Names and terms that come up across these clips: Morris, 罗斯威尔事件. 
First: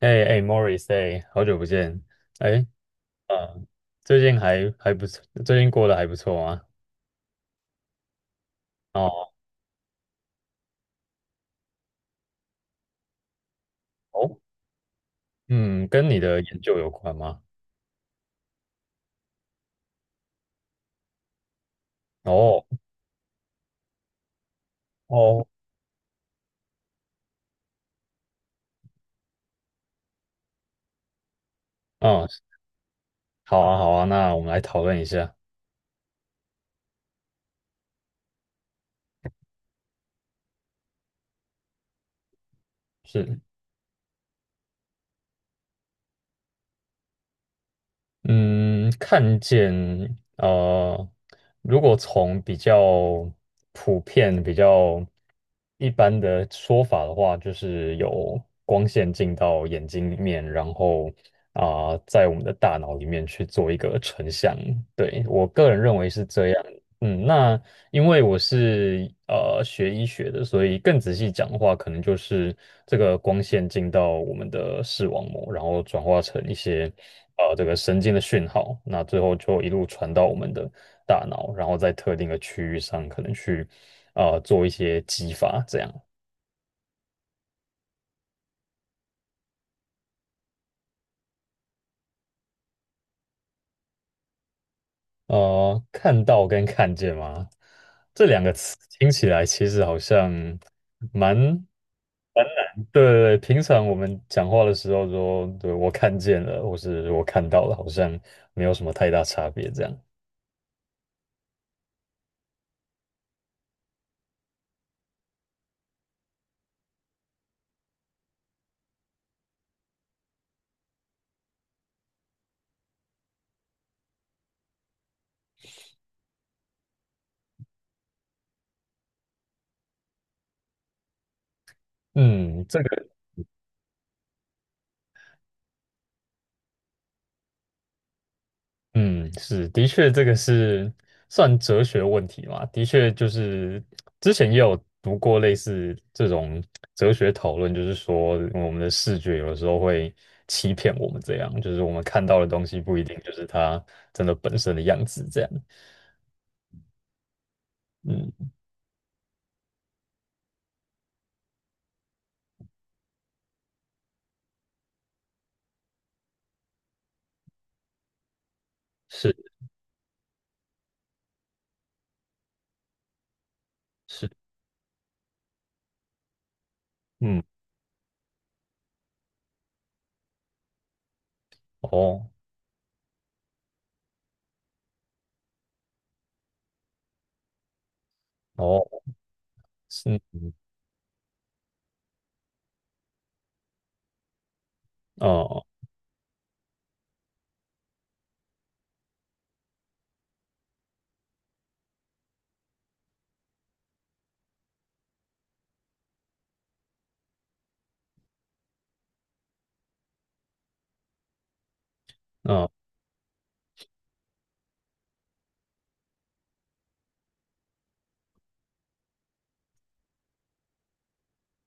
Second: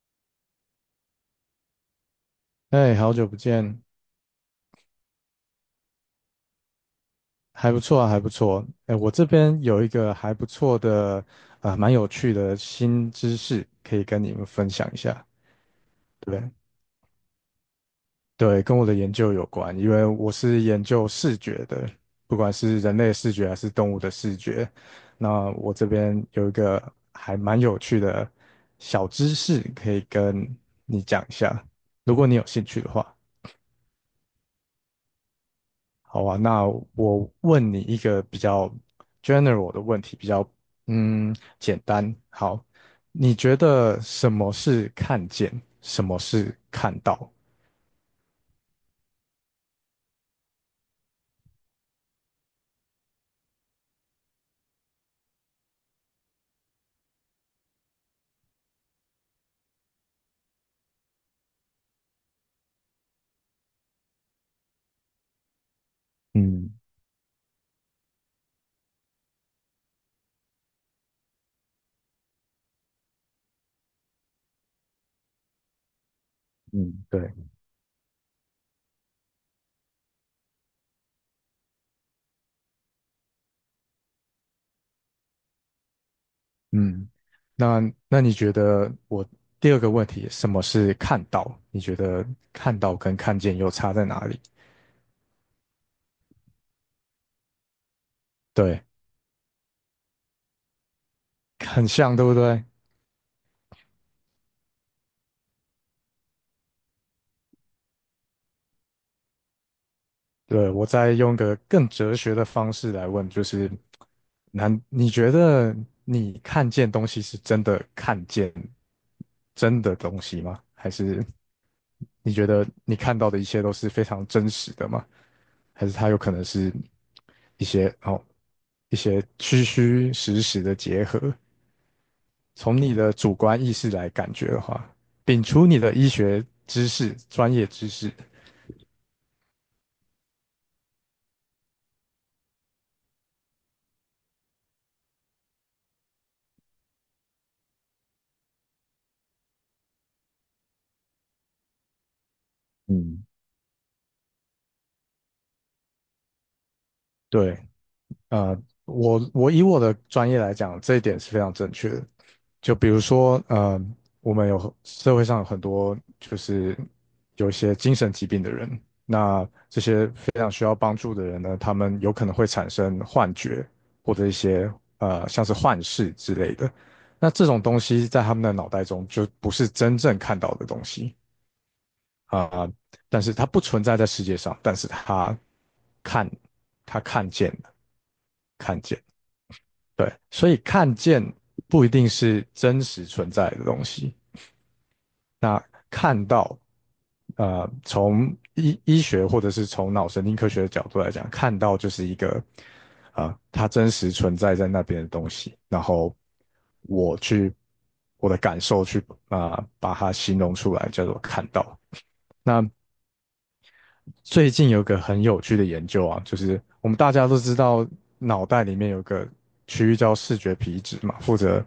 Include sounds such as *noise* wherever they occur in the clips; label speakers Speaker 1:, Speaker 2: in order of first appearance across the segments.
Speaker 1: 哎哎，Morris，哎，好久不见，哎，
Speaker 2: 哎，好久不
Speaker 1: 呃，
Speaker 2: 见。
Speaker 1: 最近还不错，最近过得还不错吗？
Speaker 2: 还不错啊，还不错。哎，我这
Speaker 1: 哦
Speaker 2: 边有一个还不错的，蛮有趣的新知识，可以跟你
Speaker 1: 哦，
Speaker 2: 们分享一下。
Speaker 1: 嗯，跟你的
Speaker 2: 对，
Speaker 1: 研究有关吗？
Speaker 2: 对，跟我的研究有关，因为我是研究视觉的，不管
Speaker 1: 哦
Speaker 2: 是人类的视觉还是动物的视觉。
Speaker 1: 哦，
Speaker 2: 那我这边有一个还蛮有趣的小知识，可以跟你讲一下，如
Speaker 1: 嗯，
Speaker 2: 果你有兴趣的话。
Speaker 1: 好啊好啊，那我们来讨论一下，
Speaker 2: 好啊，那我问你一个比较 general 的问题，比较简单。好，你
Speaker 1: 是，
Speaker 2: 觉得什么是看见，什么是看到？
Speaker 1: 嗯，看见，呃，如果从比较普遍、比较一般的说法的话，就是有光线进到眼睛里面，然后在我们的大脑里面去做一个成像。对，我个人认为是这样。
Speaker 2: 嗯
Speaker 1: 嗯，那因为我是学医学的，所以更仔细讲的话，可能就是这个光线进到我们的视网膜，然后转化成一些
Speaker 2: 嗯，对，
Speaker 1: 这个神经的讯号，那最后就一路传到我们的大脑，然后在特定的区域上可能去做一些激发，这样。
Speaker 2: 嗯。那那你觉得我第二个问题，什么是看到？你觉得看到跟看见又差在哪里？
Speaker 1: 看到跟看见吗？这两个词
Speaker 2: 对，
Speaker 1: 听起来其实好像蛮
Speaker 2: 很像，对不对？
Speaker 1: 对对对，平常我们讲话的时候说，对，我看见了，或是我看到了，好像没有什么太大差别这样。
Speaker 2: 对，我再用个更哲学的方式来问，就是，难？你觉得你看见东西是真的看见真的东西吗？还是你觉得你看到的一切都是非常真实的吗？还是它有可能是一些哦一些虚虚实实的结合？
Speaker 1: 嗯，
Speaker 2: 从
Speaker 1: 这
Speaker 2: 你
Speaker 1: 个，
Speaker 2: 的主观意识来感觉的话，摒除你的医学知识、专业知识。
Speaker 1: 嗯，是，的确，这个是算哲学问题嘛？的确，就是之前也有读过类似这种哲学讨论，就是说我们的视觉有的时候会欺骗我们，这样，就是我们看到的东西不一定
Speaker 2: 嗯，
Speaker 1: 就是它真的本身的样子，这样。
Speaker 2: 对，
Speaker 1: 嗯，
Speaker 2: 呃，我以我的专业来讲，这一点是非常正确的。就比如说，我们有社会上有很多就是有一些精神疾病的人，
Speaker 1: 是
Speaker 2: 那这些非常需要帮助的人呢，他们有可能会产生幻觉或者
Speaker 1: 是，
Speaker 2: 一些像是幻视之类的。那
Speaker 1: 嗯，
Speaker 2: 这种东西在他们的脑袋中就不是真正看到的东西
Speaker 1: 哦
Speaker 2: 啊，但是它不存在在世界上，但是看，他看见了，看
Speaker 1: 哦，
Speaker 2: 见。对，
Speaker 1: 是。
Speaker 2: 所
Speaker 1: 嗯
Speaker 2: 以看见不一定是真实存在的东西。那
Speaker 1: 哦，
Speaker 2: 看到，从医学或者是从脑神经科学的角度来讲，看到就是一个，它真实存在在那边的东西。然后我去我的感受去把它形容出来，叫做看到。
Speaker 1: 哦，
Speaker 2: 最近有个很有趣的研究啊，就是我们大家都知道，脑袋里面有个区域叫视觉皮质嘛，负责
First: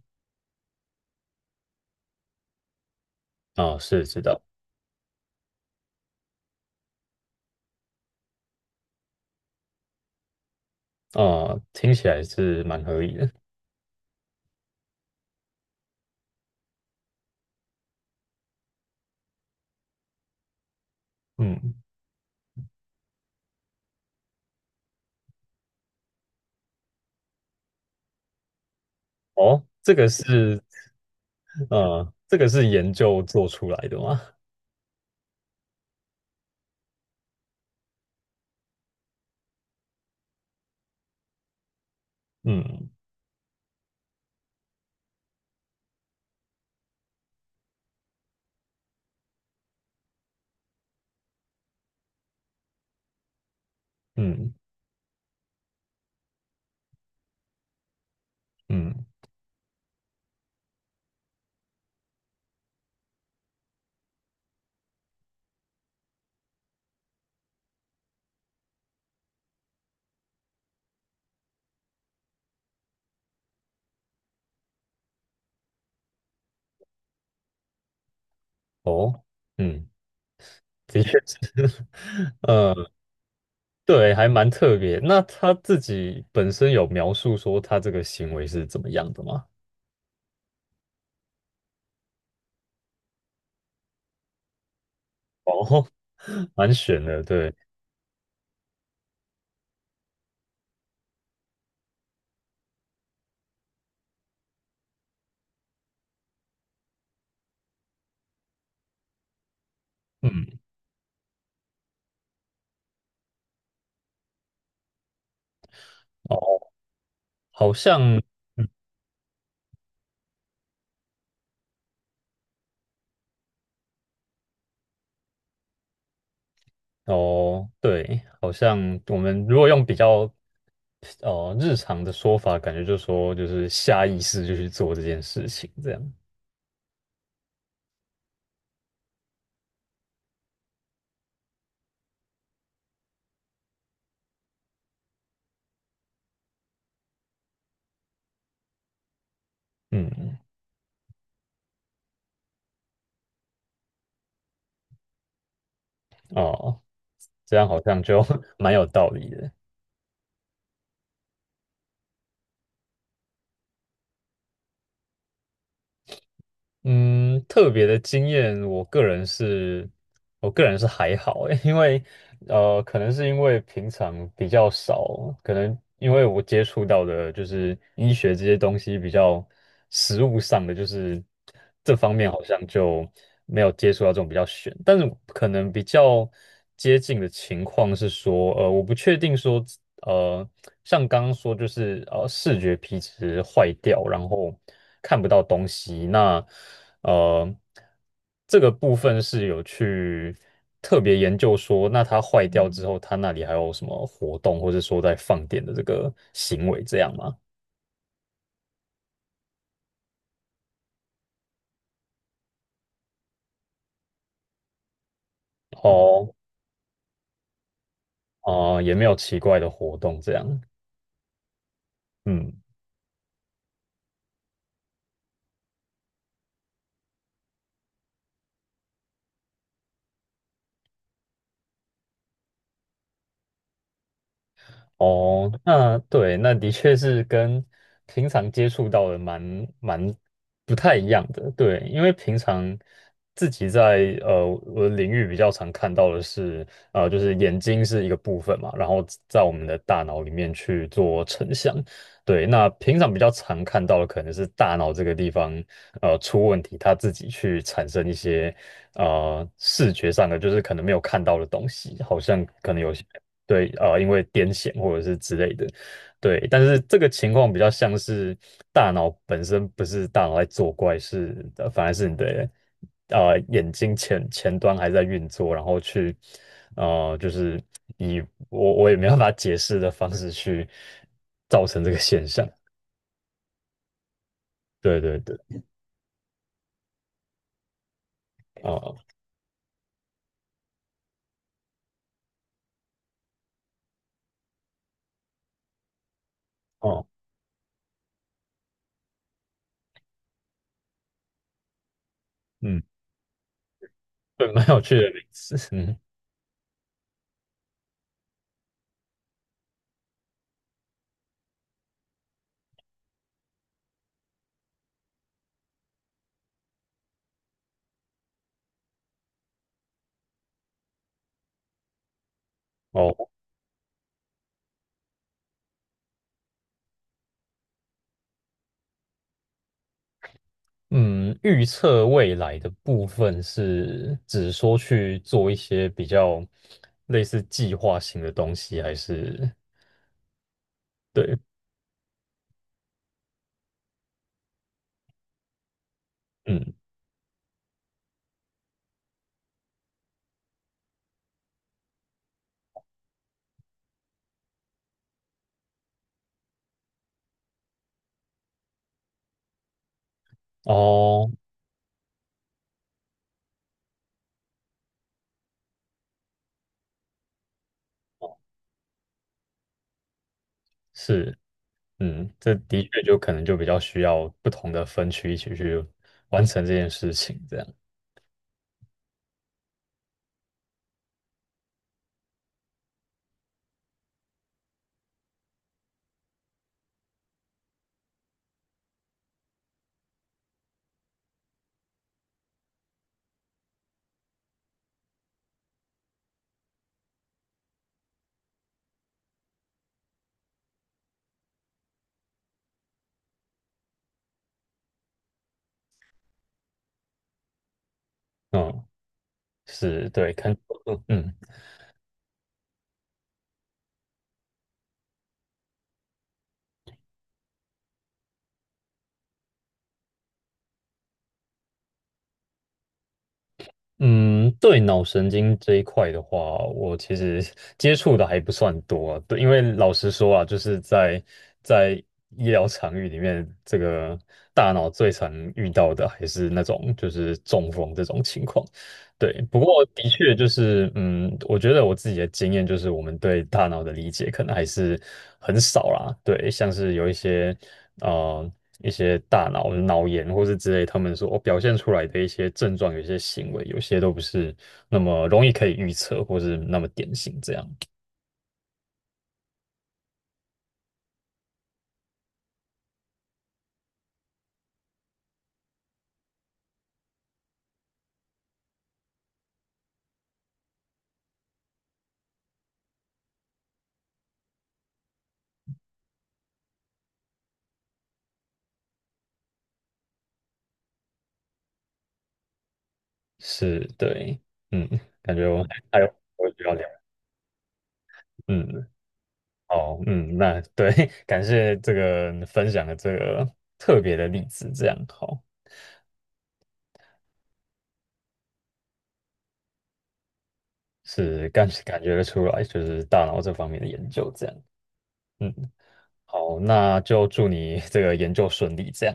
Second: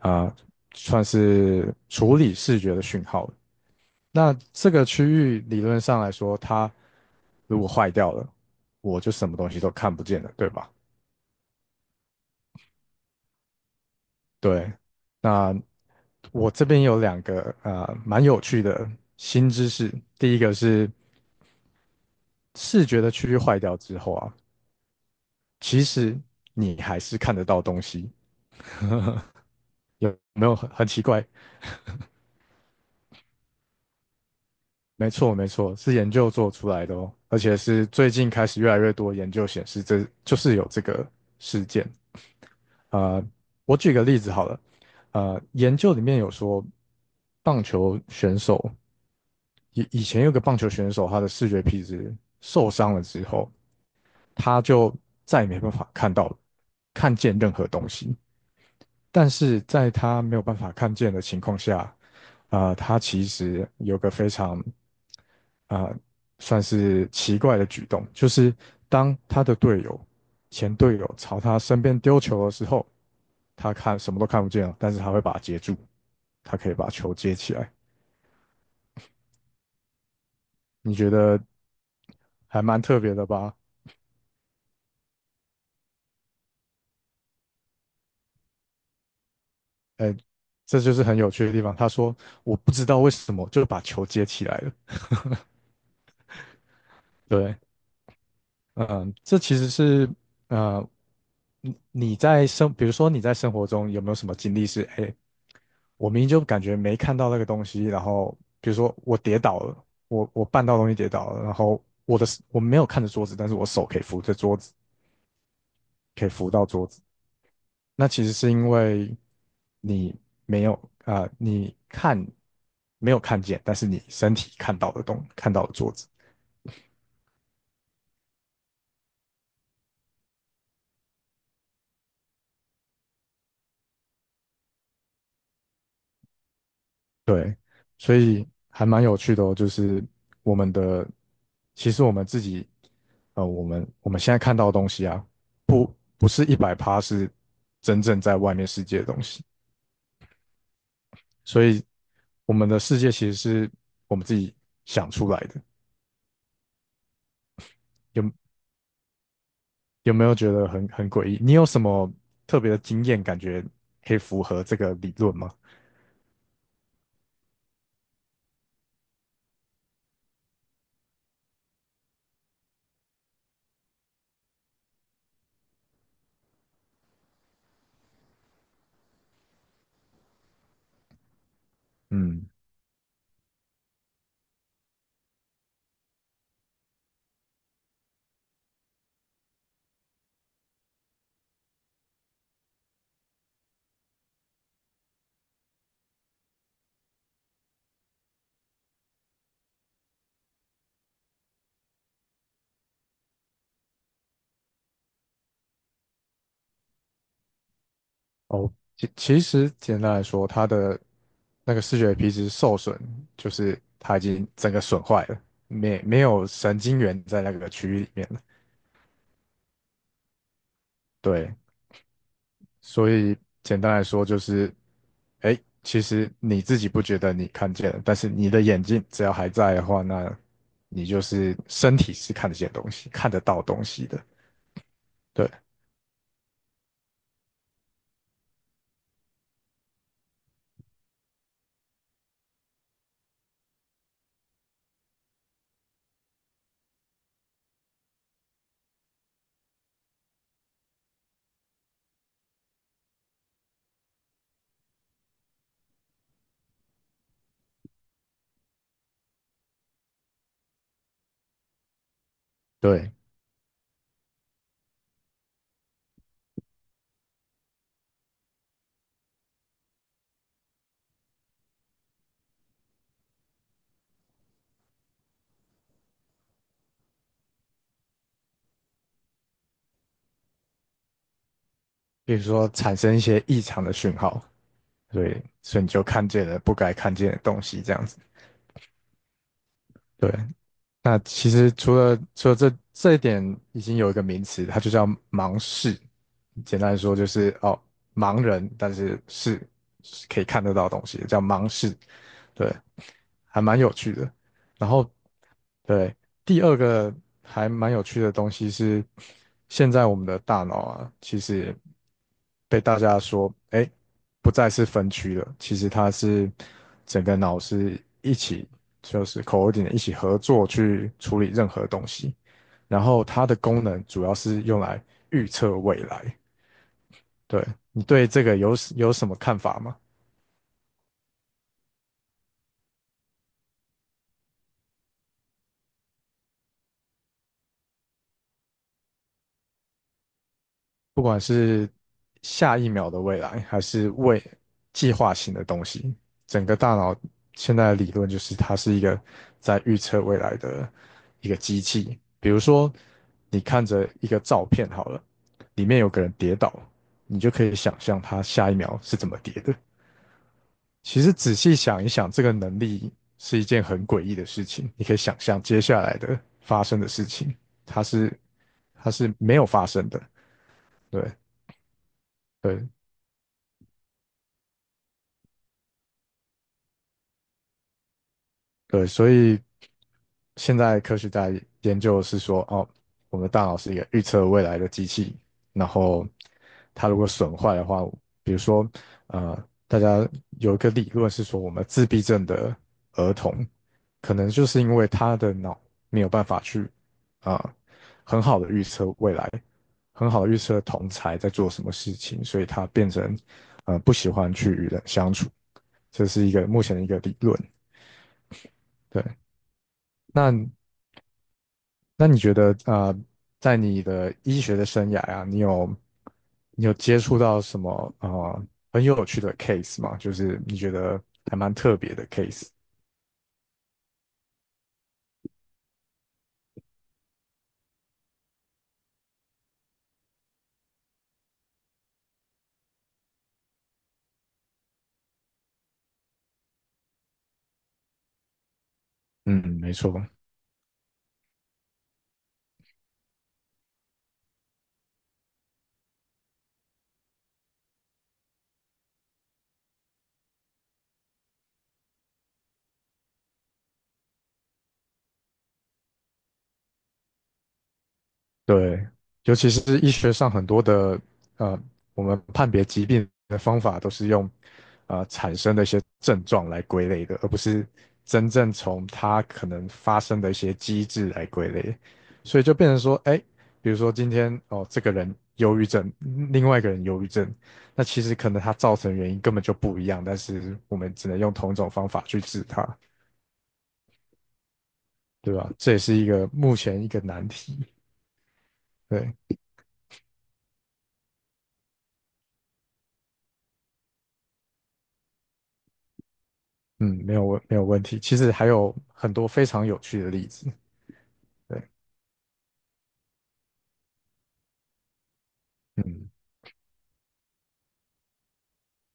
Speaker 2: 啊、呃算是处理视觉的讯号。
Speaker 1: 哦，是知
Speaker 2: 那
Speaker 1: 道，
Speaker 2: 这个区域理论上来说，它如果坏掉了，我就什么东西都看不见了，对吧？
Speaker 1: 哦，听起来是蛮合理的，
Speaker 2: 对，那我这边有两个啊，蛮有趣的新知识。第一个是
Speaker 1: 嗯，
Speaker 2: 视觉的区域坏掉之后啊，其实你还是看得到东西，
Speaker 1: 哦，这个
Speaker 2: 有没有
Speaker 1: 是，
Speaker 2: 很奇怪？
Speaker 1: 这个是研究做出来的吗？
Speaker 2: 没错，没错，是研究做出来的哦，而且是最近开始越来越多研究显示这，就是有这个事件。
Speaker 1: 嗯
Speaker 2: 呃，我举个例子好了，研究里面有说，棒球选手以以前有个棒球选手，他的视觉皮质受伤了之后，
Speaker 1: 嗯
Speaker 2: 他就再也没办法看见任何东西，
Speaker 1: 嗯，
Speaker 2: 但是在他没有办法看见的情况下，他其实有个非常啊、呃算是奇怪的举动，就是当他的队友、前队友朝他身边丢球的时候，他看什么都看不见了，但是他会把它接住，他可以把球接起来。
Speaker 1: 哦，嗯，
Speaker 2: 你
Speaker 1: 的确
Speaker 2: 觉
Speaker 1: 是，
Speaker 2: 得
Speaker 1: *laughs*
Speaker 2: 还蛮
Speaker 1: 呃，
Speaker 2: 特别的吧？
Speaker 1: 对，还蛮特别。那他自己本身有描述说他这个行为是怎么样的吗？
Speaker 2: 哎，这就是很有趣的地方。他说："我不知道为什么就把球接起来了。"
Speaker 1: 哦，*laughs* 蛮悬
Speaker 2: *laughs*
Speaker 1: 的，对，
Speaker 2: 对，这其实是呃，你你在生，比如说你在生活中有没有什么经历是，哎，我明明就感觉没看到那个东西，然后比如说我跌倒了，我
Speaker 1: 嗯，
Speaker 2: 绊到东西跌倒了，然后我没有看着桌子，但是我手可以扶着桌子，可以
Speaker 1: 哦，
Speaker 2: 扶到桌子，
Speaker 1: 好
Speaker 2: 那
Speaker 1: 像。
Speaker 2: 其实是
Speaker 1: 嗯
Speaker 2: 因为你没有啊、呃你看没有看见，但是你身体看到的桌子。
Speaker 1: 哦，对，好像我们如果用比较哦，日常的说法感觉就说就是下意识就去做这件事情，这样，
Speaker 2: 对，所以还蛮有趣的哦，就是我们的，其实我们自己，我们现在看到的东西啊，不是100%是真正在外面世界的东西，
Speaker 1: 嗯，
Speaker 2: 所以我们的世界其实是我们自己想出来的。
Speaker 1: 哦，这样好像就
Speaker 2: 有
Speaker 1: *laughs* 蛮有道理的。
Speaker 2: 有没有觉得很诡异？你有什么特别的经验，感觉可以符合这个理论吗？
Speaker 1: 嗯，特别的经验，我个人是，我个人是还好欸，因为可能是因为平常比较少，可能因为我接触到的就是医学这些东西比较实物上的，就是这方面好
Speaker 2: 嗯
Speaker 1: 像就没有接触到这种比较悬，但是可能比较接近的情况是说，我不确定说，呃，像刚刚说就是视觉皮质坏掉，然后看不到东西，那。呃，这个部分是有去特别研究说，那它坏掉之后，它那里还有什么活动，或者说在放电的这个行为这样吗？
Speaker 2: 哦，其实简单来说，它的那个视觉皮质受损，就是它已经整个损坏了，没没
Speaker 1: 哦，
Speaker 2: 有神经元在那个区域里面了。
Speaker 1: 哦、也没有奇怪的活动这样，
Speaker 2: 对，
Speaker 1: 嗯。
Speaker 2: 所以简单来说就是，哎，其实你自己不觉得你看见了，但是你的眼睛只要还在的话，那你就是身体是看得见东西，看得到东西的。对
Speaker 1: 哦，那对，那的确是跟平常接触到的蛮不太一样的，对，因为平常自己在我的领域比较常看到的是，就是眼睛是一个部分嘛，然后在我们的大脑里面去做成像，对，那平常比较常看到的可能是大脑这个地方出问题，它自己去产生一些视觉上的，就是可能没有看到的东西，好像。可能有些。
Speaker 2: 对，
Speaker 1: 对，因为癫痫或者是之类的，对，但是这个情况比较像是大脑本身不是大脑在作怪，是反而是你的眼睛前端还在运作，然后去就是以我也没办法解释的方式去造成这个现
Speaker 2: 比如
Speaker 1: 象，
Speaker 2: 说产生一些异常的讯号，
Speaker 1: 对对对，
Speaker 2: 对，所以你就看见了不该看见的东西，这样子。
Speaker 1: 哦、
Speaker 2: 对，那其实除了这一点，已经有一个名词，它就叫盲视。简单来
Speaker 1: 哦，
Speaker 2: 说就是哦，盲人，但是是可以看得到东西的，叫盲视。对，
Speaker 1: 嗯，
Speaker 2: 还蛮有趣的。
Speaker 1: 对，蛮有
Speaker 2: 然
Speaker 1: 趣
Speaker 2: 后
Speaker 1: 的名词，嗯。
Speaker 2: 对，第二个还蛮有趣的东西是，现在我们的大脑啊，其实被大家说，哎，不再是分区了，其实它是整个脑是一起，就是 c o o r d i n a 一起合作去处理任何东西，然后
Speaker 1: 哦。
Speaker 2: 它的功能主要是用来预测未来。对，你对这个有什么看法吗？
Speaker 1: 嗯，预测未来的部分是指说去做一些比较类似计划性的东西，还是
Speaker 2: 不
Speaker 1: 对，
Speaker 2: 管是下一秒的未来，还是未计划型的东西，整
Speaker 1: 嗯，
Speaker 2: 个大脑现在的理论就是它是一个在预测未来的一个机器。比如说，你看着一个照片好了，里面有个人跌倒，你就可以想象他下一秒是怎么跌的。其
Speaker 1: 哦，
Speaker 2: 实仔细想一想，这个能力是一件很诡异的事情。你可以想象接下来的发生的事情，它是它是没有发生的。对
Speaker 1: 是，嗯，这的
Speaker 2: 对，
Speaker 1: 确就可能就比较需要不同的分区一起去完成这件事情，这样，
Speaker 2: 对，所以现在科学家研究的是说，哦，我们的大脑是一个预测未来的机器，然后它如果损坏的话，比如说，大家有一个理论是说，我们自闭症的儿童，可能就是因为他的脑没有办法去，啊、很好的预测未来，很好的预测同才在做什么事情，所以他变成，不喜欢去与人相处，这是一个目前的一个理论。
Speaker 1: 嗯，
Speaker 2: 对。
Speaker 1: 是对，看，
Speaker 2: 那
Speaker 1: 嗯。
Speaker 2: 那你觉得在你的医学的生涯啊，你有接触到什么很有趣的 case 吗？就是你觉得还蛮特别的 case。
Speaker 1: 嗯，对脑神经这一块的话，我其实 *laughs* 接触的还不算多啊对，因为老实说啊，就是在在医疗场域里面，这个大脑最常遇到的还是那种就是中风这种情况。对，
Speaker 2: 嗯，
Speaker 1: 不过
Speaker 2: 没
Speaker 1: 的
Speaker 2: 错。
Speaker 1: 确就是，嗯，我觉得我自己的经验就是，我们对大脑的理解可能还是很少啦。对，像是有一些，呃，一些大脑脑炎或是之类，他们说哦表现出来的一些症状，有些行为，有些都不是那么容易可以预测，或是那么典型。这样
Speaker 2: 对，尤其是医学上很多的呃，我们判别疾病的方法都是用产生的一些症状来归类的，而不是真正从它可能发生的一些机制来归类，所以就变成说，哎，比如说今天哦，这个人忧郁症，另外一个人忧郁症，那其实可能他造成的原因根本就不一样，但是我们只能用同一种方法去治它，
Speaker 1: 是对，嗯，感觉
Speaker 2: 对
Speaker 1: 我们
Speaker 2: 吧？
Speaker 1: 还
Speaker 2: 这也
Speaker 1: 还有
Speaker 2: 是一个
Speaker 1: 我需要
Speaker 2: 目
Speaker 1: 聊，
Speaker 2: 前一个难题，
Speaker 1: 嗯，
Speaker 2: 对。
Speaker 1: 哦，嗯，那对，*laughs* 感谢这个分享的这个特别的例子，这样好。
Speaker 2: 嗯，没有问题。其实还有很多非常有趣的例子。
Speaker 1: 是感
Speaker 2: 对，
Speaker 1: 感觉得出来，就是大脑这方面的研究这样。嗯，
Speaker 2: 嗯，
Speaker 1: 好，那就祝你这个研究顺利，这样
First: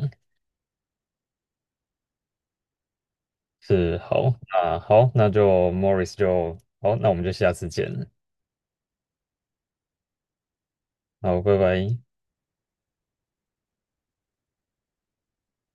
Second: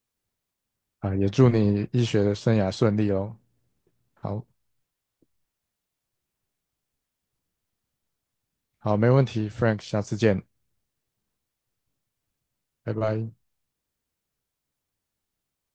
Speaker 2: 啊，也祝你医学的生涯顺利哦。
Speaker 1: 是好。
Speaker 2: 好，
Speaker 1: 那好，那就 Morris 就好，那我们就下次见了，
Speaker 2: 好，没问题，Frank,下次见，
Speaker 1: 好，拜拜。
Speaker 2: 拜拜。